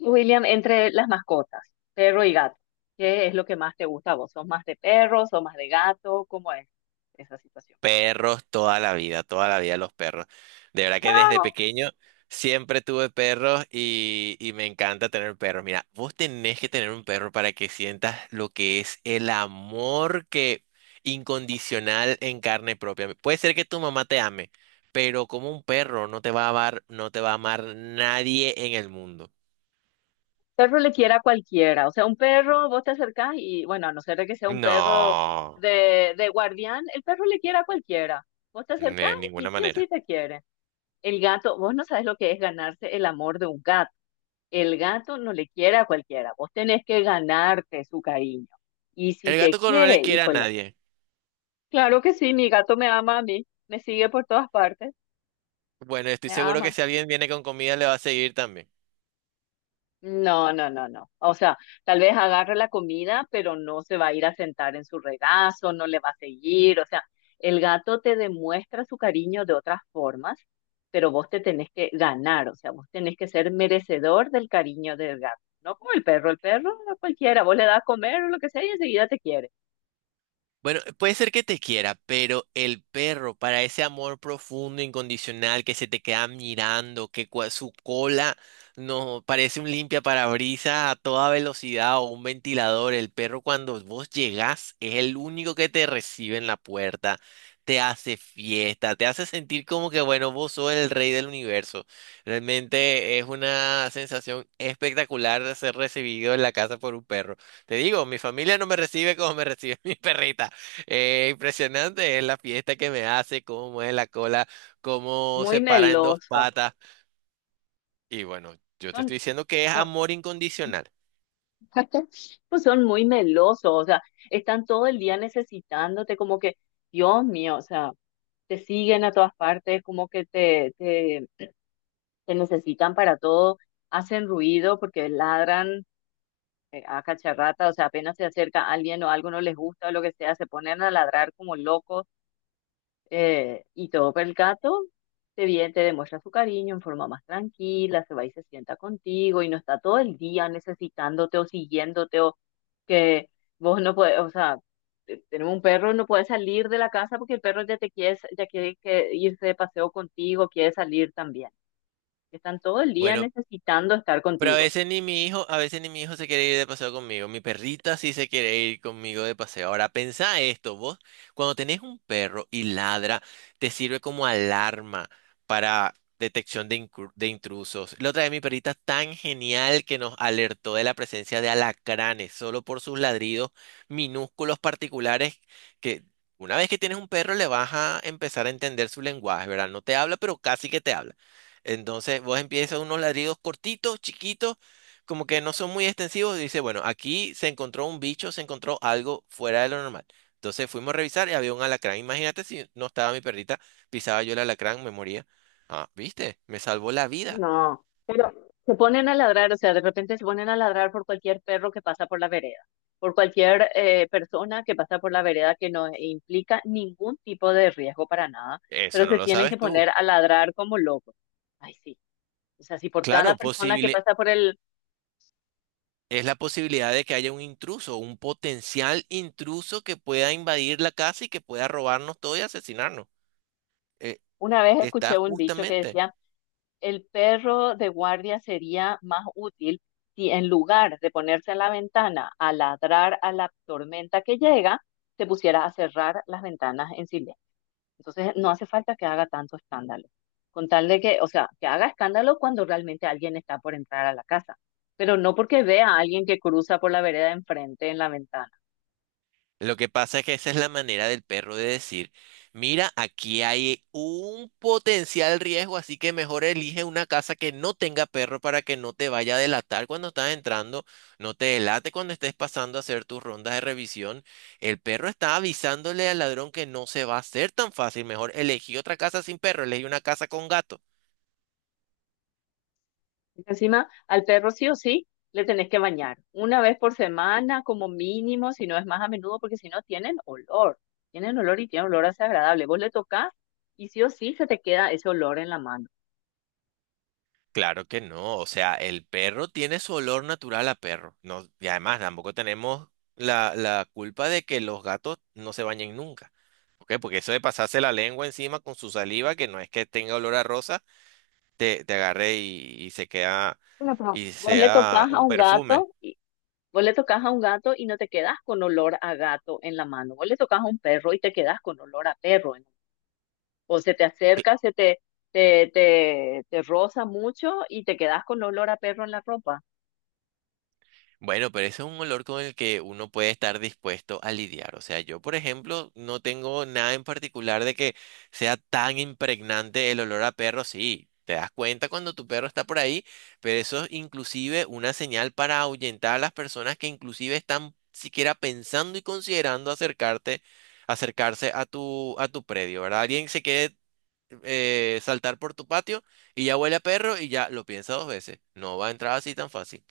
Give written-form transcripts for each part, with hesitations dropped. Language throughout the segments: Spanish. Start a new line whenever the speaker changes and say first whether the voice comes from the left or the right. left: William, entre las mascotas, perro y gato, ¿qué es lo que más te gusta a vos? ¿Sos más de perro, sos más de gato? ¿Cómo es esa situación?
right: Perros toda la vida los perros. De verdad que desde
left: No,
right: pequeño siempre tuve perros y me encanta tener perros. Mira, vos tenés que tener un perro para que sientas lo que es el amor que incondicional en carne propia. Puede ser que tu mamá te ame, pero como un perro no te va a amar, no te va a amar nadie en el mundo.
left: perro le quiere a cualquiera. O sea, un perro, vos te acercás y, bueno, a no ser de que sea un perro
right: No,
left: de guardián, el perro le quiere a cualquiera. Vos te acercás
right: de
left: y
right: ninguna
left: sí o sí
right: manera.
left: te quiere. El gato, vos no sabes lo que es ganarse el amor de un gato. El gato no le quiere a cualquiera. Vos tenés que ganarte su cariño. Y si
right: El
left: te
right: gato con no
left: quiere,
right: le quiere a
left: híjole.
right: nadie.
left: Claro que sí, mi gato me ama a mí, me sigue por todas partes,
right: Bueno, estoy
left: me
right: seguro que
left: ama.
right: si alguien viene con comida le va a seguir también.
left: No, no, no, no. O sea, tal vez agarre la comida, pero no se va a ir a sentar en su regazo, no le va a seguir. O sea, el gato te demuestra su cariño de otras formas, pero vos te tenés que ganar, o sea, vos tenés que ser merecedor del cariño del gato. No como el perro a cualquiera, vos le das a comer o lo que sea y enseguida te quiere.
right: Bueno, puede ser que te quiera, pero el perro, para ese amor profundo, incondicional, que se te queda mirando, su cola no parece un limpia parabrisas a toda velocidad o un ventilador, el perro cuando vos llegás es el único que te recibe en la puerta, te hace fiesta, te hace sentir como que, bueno, vos sos el rey del universo. Realmente es una sensación espectacular de ser recibido en la casa por un perro. Te digo, mi familia no me recibe como me recibe mi perrita. Impresionante es la fiesta que me hace, cómo mueve la cola, cómo
left: Muy
right: se para en dos
left: meloso.
right: patas. Y bueno, yo te estoy
left: Son,
right: diciendo que es
left: son,
right: amor incondicional.
left: Pues son muy melosos, o sea, están todo el día necesitándote, como que, Dios mío, o sea, te siguen a todas partes, como que te necesitan para todo, hacen ruido porque ladran a cacharrata, o sea, apenas se acerca alguien o algo no les gusta o lo que sea, se ponen a ladrar como locos. Y todo, pero el gato te viene, te demuestra su cariño en forma más tranquila, se va y se sienta contigo y no está todo el día necesitándote o siguiéndote o que vos no puedes, o sea, tenemos un perro, no puede salir de la casa porque el perro ya te quiere, ya quiere que irse de paseo contigo, quiere salir también. Están todo el día
right: Bueno,
left: necesitando estar
right: pero a
left: contigo.
right: veces ni mi hijo, a veces ni mi hijo se quiere ir de paseo conmigo. Mi perrita sí se quiere ir conmigo de paseo. Ahora, pensá esto, vos, cuando tenés un perro y ladra, te sirve como alarma para de intrusos. La otra vez mi perrita tan genial que nos alertó de la presencia de alacranes, solo por sus ladridos minúsculos particulares que una vez que tienes un perro le vas a empezar a entender su lenguaje, ¿verdad? No te habla, pero casi que te habla. Entonces vos empiezas unos ladridos cortitos, chiquitos, como que no son muy extensivos. Y dice, bueno, aquí se encontró un bicho, se encontró algo fuera de lo normal. Entonces fuimos a revisar y había un alacrán. Imagínate si no estaba mi perrita, pisaba yo el alacrán, me moría. Ah, ¿viste? Me salvó la vida.
left: No, pero se ponen a ladrar, o sea, de repente se ponen a ladrar por cualquier perro que pasa por la vereda, por cualquier persona que pasa por la vereda que no implica ningún tipo de riesgo para nada, pero
right: Eso no
left: se
right: lo
left: tienen que
right: sabes
left: poner
right: tú.
left: a ladrar como locos. Ay, sí. O sea, si por cada
right: Claro,
left: persona que
right: posible,
left: pasa por el...
right: es la posibilidad de que haya un intruso, un potencial intruso que pueda invadir la casa y que pueda robarnos todo y asesinarnos. Eh,
left: Una vez
right: Está
left: escuché un dicho que
right: justamente.
left: decía, el perro de guardia sería más útil si en lugar de ponerse a la ventana a ladrar a la tormenta que llega, se pusiera a cerrar las ventanas en silencio. Entonces, no hace falta que haga tanto escándalo. Con tal de que, o sea, que haga escándalo cuando realmente alguien está por entrar a la casa, pero no porque vea a alguien que cruza por la vereda de enfrente en la ventana.
right: Lo que pasa es que esa es la manera del perro de decir, mira, aquí hay un potencial riesgo, así que mejor elige una casa que no tenga perro para que no te vaya a delatar cuando estás entrando, no te delate cuando estés pasando a hacer tus rondas de revisión. El perro está avisándole al ladrón que no se va a hacer tan fácil, mejor elegí otra casa sin perro, elegí una casa con gato.
left: Encima, al perro sí o sí le tenés que bañar una vez por semana como mínimo, si no es más a menudo, porque si no tienen olor, tienen olor y tienen olor desagradable. Vos le tocas y sí o sí se te queda ese olor en la mano.
right: Claro que no, o sea, el perro tiene su olor natural a perro. No, y además tampoco tenemos la culpa de que los gatos no se bañen nunca. ¿Ok? Porque eso de pasarse la lengua encima con su saliva, que no es que tenga olor a rosa, te agarre y se queda
left: Bueno, pero
right: y
left: vos le
right: sea
left: tocas a
right: un
left: un gato
right: perfume.
left: y vos le tocas a un gato y no te quedas con olor a gato en la mano. Vos le tocas a un perro y te quedas con olor a perro, ¿no? O se te acerca, se te, te, te, te roza mucho y te quedas con olor a perro en la ropa.
right: Bueno, pero ese es un olor con el que uno puede estar dispuesto a lidiar. O sea, yo, por ejemplo, no tengo nada en particular de que sea tan impregnante el olor a perro. Sí, te das cuenta cuando tu perro está por ahí, pero eso es inclusive una señal para ahuyentar a las personas que inclusive están siquiera pensando y considerando acercarte, acercarse a tu predio, ¿verdad? Alguien se quiere saltar por tu patio y ya huele a perro y ya lo piensa dos veces. No va a entrar así tan fácil.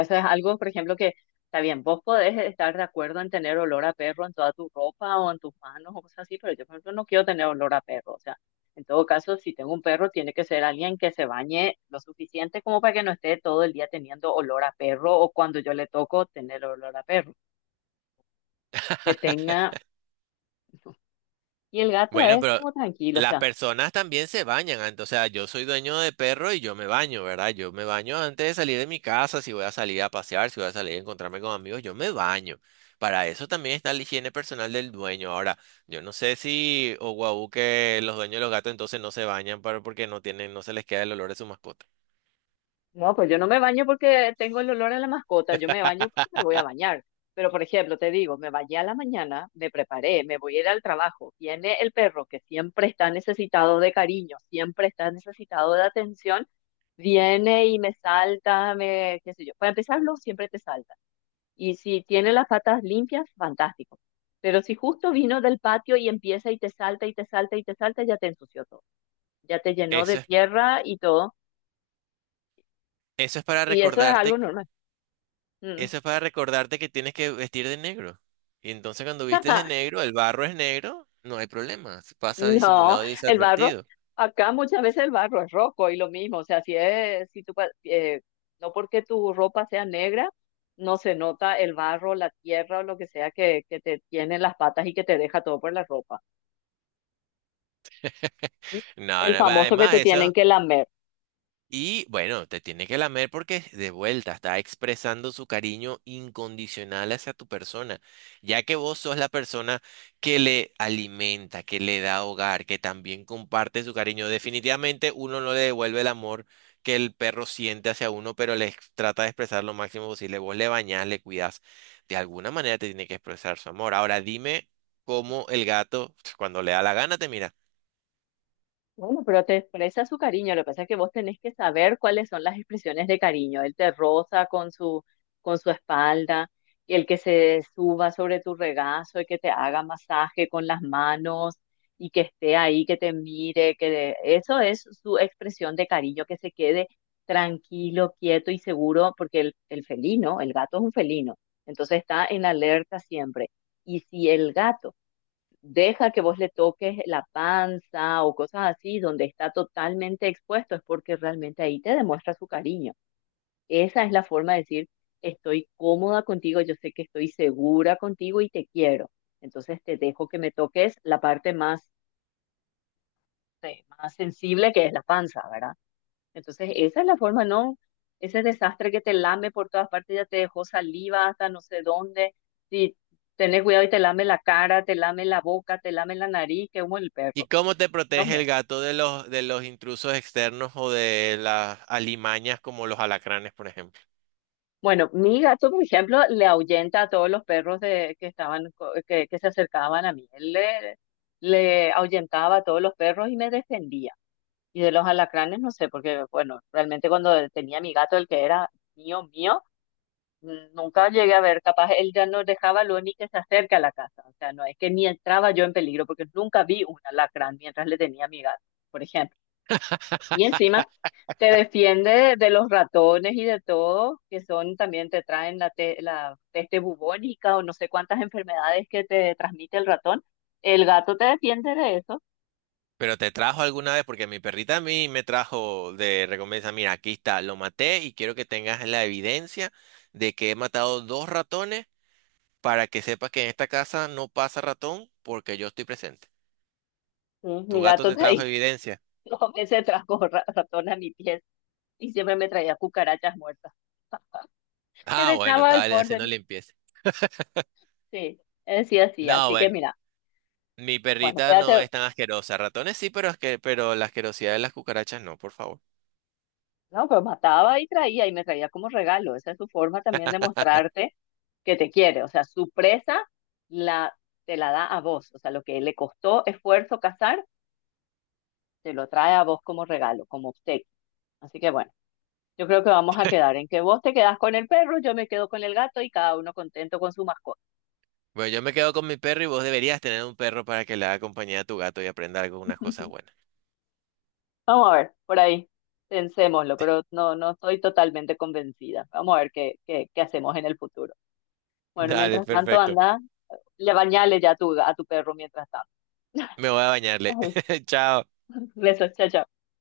left: Eso es algo, por ejemplo, que está bien, vos podés estar de acuerdo en tener olor a perro en toda tu ropa o en tus manos o cosas así, pero yo, por ejemplo, no quiero tener olor a perro. O sea, en todo caso, si tengo un perro, tiene que ser alguien que se bañe lo suficiente como para que no esté todo el día teniendo olor a perro o cuando yo le toco tener olor a perro. Que tenga... Y el gato
right: Bueno,
left: es
right: pero
left: como tranquilo, o
right: las
left: sea,
right: personas también se bañan antes. O sea, yo soy dueño de perro y yo me baño, ¿verdad? Yo me baño antes de salir de mi casa, si voy a salir a pasear, si voy a salir a encontrarme con amigos, yo me baño. Para eso también está la higiene personal del dueño. Ahora, yo no sé si o guau, que los dueños de los gatos entonces no se bañan para, porque no tienen, no se les queda el olor de su mascota.
left: no, pues yo no me baño porque tengo el olor a la mascota, yo me baño porque me voy a bañar. Pero, por ejemplo, te digo, me bañé a la mañana, me preparé, me voy a ir al trabajo. Viene el perro que siempre está necesitado de cariño, siempre está necesitado de atención, viene y me salta, me, qué sé yo. Para empezarlo, siempre te salta. Y si tiene las patas limpias, fantástico. Pero si justo vino del patio y empieza y te salta y te salta y te salta, ya te ensució todo. Ya te llenó
right: Eso
left: de
right: es,
left: tierra y todo.
right: eso es para
left: Y eso es algo
right: recordarte
left: normal. Mm.
right: Eso es para recordarte que tienes que vestir de negro. Y entonces cuando vistes de negro, el barro es negro, no hay problema. Pasa
left: No,
right: disimulado y
left: el barro,
right: desadvertido.
left: acá muchas veces el barro es rojo y lo mismo, o sea, si es, si tú, no porque tu ropa sea negra, no se nota el barro, la tierra o lo que sea que te tiene en las patas y que te deja todo por la ropa.
right: No,
left: El
right: no, va,
left: famoso que
right: además,
left: te tienen
right: eso,
left: que lamer.
right: Y bueno, te tiene que lamer porque de vuelta está expresando su cariño incondicional hacia tu persona, ya que vos sos la persona que le alimenta, que le da hogar, que también comparte su cariño. Definitivamente uno no le devuelve el amor que el perro siente hacia uno, pero trata de expresar lo máximo posible. Vos le bañás, le cuidás. De alguna manera te tiene que expresar su amor. Ahora dime cómo el gato, cuando le da la gana, te mira.
left: Bueno, pero te expresa su cariño. Lo que pasa es que vos tenés que saber cuáles son las expresiones de cariño. Él te roza con con su espalda, y el que se suba sobre tu regazo y que te haga masaje con las manos y que esté ahí, que te mire, eso es su expresión de cariño, que se quede tranquilo, quieto y seguro, porque el felino, el gato es un felino, entonces está en alerta siempre. Y si el gato deja que vos le toques la panza o cosas así, donde está totalmente expuesto, es porque realmente ahí te demuestra su cariño. Esa es la forma de decir, estoy cómoda contigo, yo sé que estoy segura contigo y te quiero. Entonces te dejo que me toques la parte más, más sensible que es la panza, ¿verdad? Entonces esa es la forma, ¿no? Ese desastre que te lame por todas partes, ya te dejó saliva hasta no sé dónde. Si tenés cuidado y te lame la cara, te lame la boca, te lame la nariz, que humo el
right: ¿Y
left: perro.
right: cómo te
left: Dios
right: protege
left: mío.
right: el gato de los intrusos externos o de las alimañas como los alacranes, por ejemplo?
left: Bueno, mi gato, por ejemplo, le ahuyenta a todos los perros que estaban, que se acercaban a mí. Le ahuyentaba a todos los perros y me defendía. Y de los alacranes, no sé, porque, bueno, realmente cuando tenía mi gato, el que era mío, mío, nunca llegué a ver, capaz él ya no dejaba lo ni que se acerque a la casa. O sea, no es que ni entraba yo en peligro, porque nunca vi un alacrán mientras le tenía a mi gato, por ejemplo. Y encima te defiende de los ratones y de todo, que son también te traen la peste bubónica o no sé cuántas enfermedades que te transmite el ratón. El gato te defiende de eso.
right: Pero te trajo alguna vez, porque mi perrita a mí me trajo de recompensa, mira, aquí está, lo maté y quiero que tengas la evidencia de que he matado dos ratones para que sepas que en esta casa no pasa ratón porque yo estoy presente.
left: Sí,
right: ¿Tu
left: mi
right: gato
left: gato
right: te
left: de
right: trajo
left: ahí
right: evidencia?
left: dos veces trajo ratón a mi pies y siempre me traía cucarachas muertas que
right: Ah, bueno,
left: dejaba al
right: estaba
left: borde
right: haciendo limpieza.
left: sí, él sí, así.
right: No,
left: Así que
right: bueno.
left: mira,
right: Mi
left: bueno,
right: perrita no
left: quédate,
right: es tan asquerosa. Ratones sí, pero, pero la asquerosidad de las cucarachas no, por favor.
left: no, pero mataba y traía y me traía como regalo. Esa es su forma también de mostrarte que te quiere. O sea, su presa la, te la da a vos. O sea, lo que le costó esfuerzo cazar, te lo trae a vos como regalo, como obsequio. Así que bueno, yo creo que vamos a quedar en que vos te quedás con el perro, yo me quedo con el gato y cada uno contento con su mascota.
right: Bueno, yo me quedo con mi perro y vos deberías tener un perro para que le haga compañía a tu gato y aprenda algunas cosas buenas.
left: Vamos a ver, por ahí, pensémoslo, pero no, no estoy totalmente convencida. Vamos a ver qué hacemos en el futuro. Bueno,
right: Dale,
left: mientras tanto,
right: perfecto.
left: anda le bañale ya a tu perro mientras tanto.
right: Me voy a bañarle. Chao.
left: Besos, chao, chao.